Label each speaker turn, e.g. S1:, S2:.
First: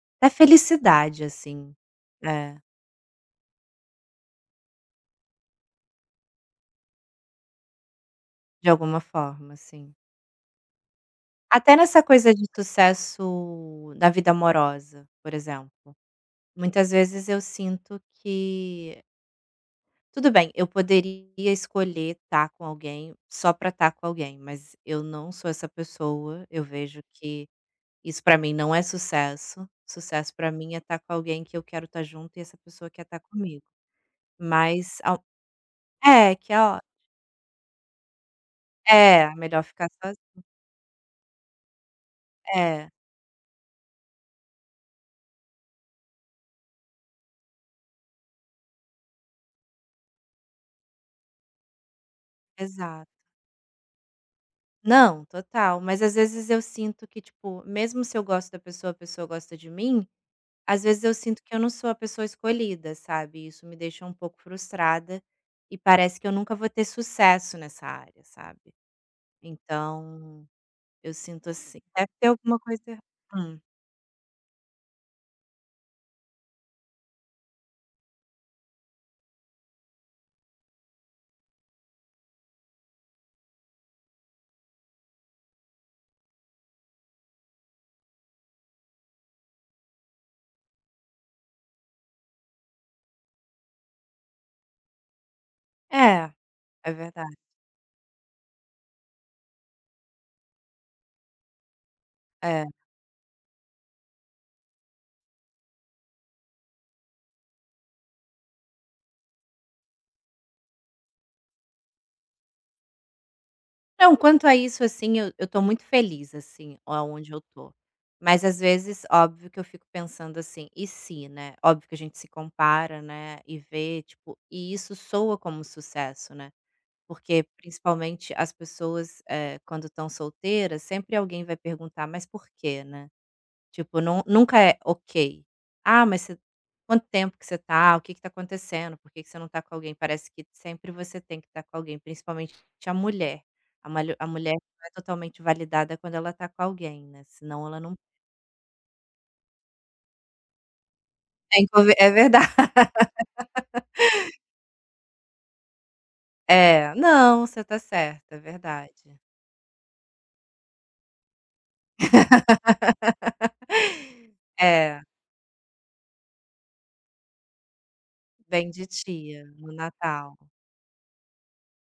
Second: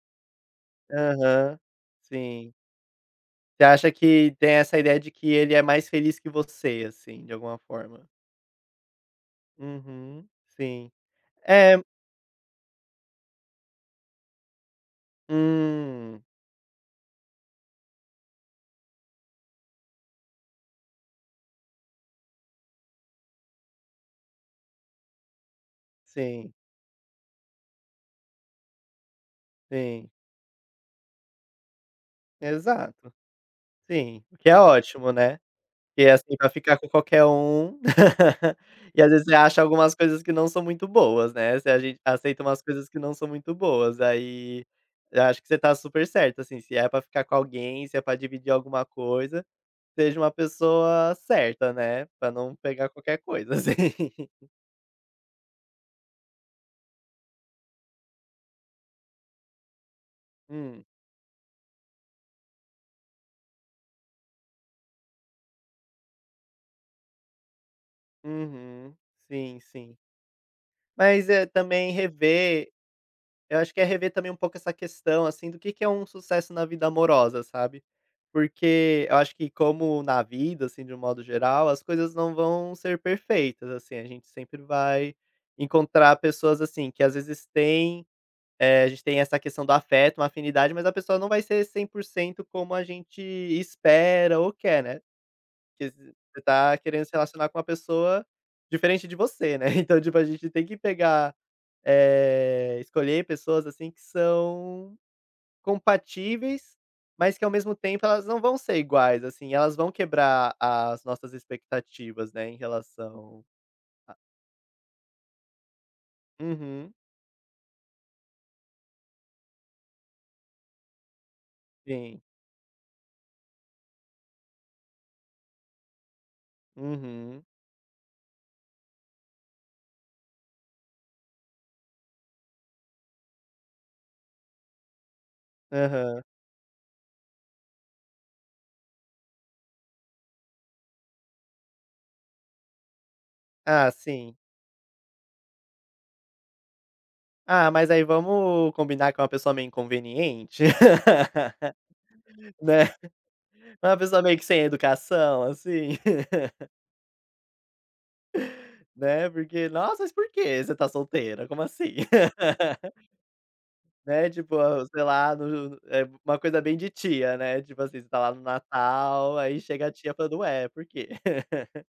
S1: Da felicidade
S2: Aham,
S1: assim,
S2: sim.
S1: é.
S2: Você acha que tem essa ideia de que ele é mais feliz que você, assim, de alguma forma?
S1: De alguma forma sim.
S2: Uhum, sim.
S1: Até
S2: É
S1: nessa coisa de sucesso na vida amorosa, por exemplo.
S2: Hum.
S1: Muitas vezes eu sinto que tudo bem, eu poderia escolher estar com alguém só para estar com alguém, mas eu não sou essa pessoa,
S2: Sim.
S1: eu vejo que isso pra mim não é sucesso,
S2: Sim.
S1: sucesso para mim é estar com alguém que eu quero estar junto e essa pessoa quer
S2: Exato,
S1: estar comigo.
S2: sim, o que é
S1: Mas
S2: ótimo,
S1: ao
S2: né, porque,
S1: é,
S2: assim, pra
S1: que é
S2: ficar
S1: ótimo.
S2: com qualquer um. E às vezes
S1: É,
S2: você acha
S1: melhor ficar
S2: algumas coisas que
S1: sozinha.
S2: não são muito boas, né, se a gente aceita umas coisas
S1: É.
S2: que não são muito boas aí, eu acho que você tá super certa, assim, se é para ficar com alguém, se é para dividir alguma coisa, seja uma pessoa certa, né, para não pegar
S1: Exato.
S2: qualquer coisa assim.
S1: Não, total, mas às vezes eu sinto que tipo, mesmo se eu gosto da pessoa, a pessoa gosta de mim, às
S2: Hum.
S1: vezes eu sinto que eu não sou a pessoa escolhida, sabe, isso me deixa um pouco frustrada, e parece que eu nunca vou ter sucesso nessa área, sabe.
S2: Uhum. Sim, sim.
S1: Então, eu
S2: Mas, eh,
S1: sinto assim
S2: também
S1: deve ter alguma
S2: rever,
S1: coisa erra
S2: eu
S1: hum.
S2: acho que é rever também um pouco essa questão, assim, do que que é um sucesso na vida amorosa, sabe? Porque eu acho que como na vida, assim, de um modo geral, as coisas não vão ser perfeitas assim, a gente sempre vai encontrar pessoas assim que às vezes têm, eh, a gente tem essa questão do afeto, uma afinidade, mas a pessoa não vai ser 100% como a gente espera ou quer, né. Porque
S1: É,
S2: você está
S1: é
S2: querendo se
S1: verdade.
S2: relacionar com uma pessoa diferente de você, né, então tipo a gente tem que pegar,
S1: É.
S2: eh, escolher pessoas assim que são compatíveis, mas que ao mesmo tempo elas não vão ser iguais, assim, elas vão quebrar a as nossas expectativas, né, em relação a
S1: Não, quanto a isso assim, eu eu estou muito feliz assim,
S2: Uhum.
S1: aonde eu estou, mas às vezes óbvio que eu fico pensando assim, "E se?" né, óbvio que a gente
S2: Sim.
S1: se compara, né, e vê tipo, e isso soa como sucesso, né, porque
S2: Uhum.
S1: principalmente as pessoas, eh, quando estão solteiras sempre alguém vai perguntar: "Mas por que?", né, tipo não nu nunca é ok. "Ah, mas
S2: Aham.
S1: você quanto tempo que você tá, o que que está acontecendo, por que que você não está com alguém?", parece que sempre você tem que estar com alguém principalmente a mulher, a
S2: Ah
S1: malha a
S2: sim.
S1: mulher totalmente validada quando ela está com alguém, né, senão
S2: Ah,
S1: ela
S2: mas
S1: não
S2: aí vamos combinar que é uma pessoa meio inconveniente,
S1: É inconv é verdade.
S2: né, uma pessoa meio que sem educação assim.
S1: É, não, você tá certo, é verdade.
S2: Né, porque, nossa mas por que você está solteira, como assim? Né tipo, ó
S1: É.
S2: sei lá no é uma coisa bem de tia, né, tipo assim você está lá no
S1: Bem de
S2: Natal,
S1: tia,
S2: aí
S1: no
S2: chega a tia
S1: Natal.
S2: falando: "Ué, por quê?"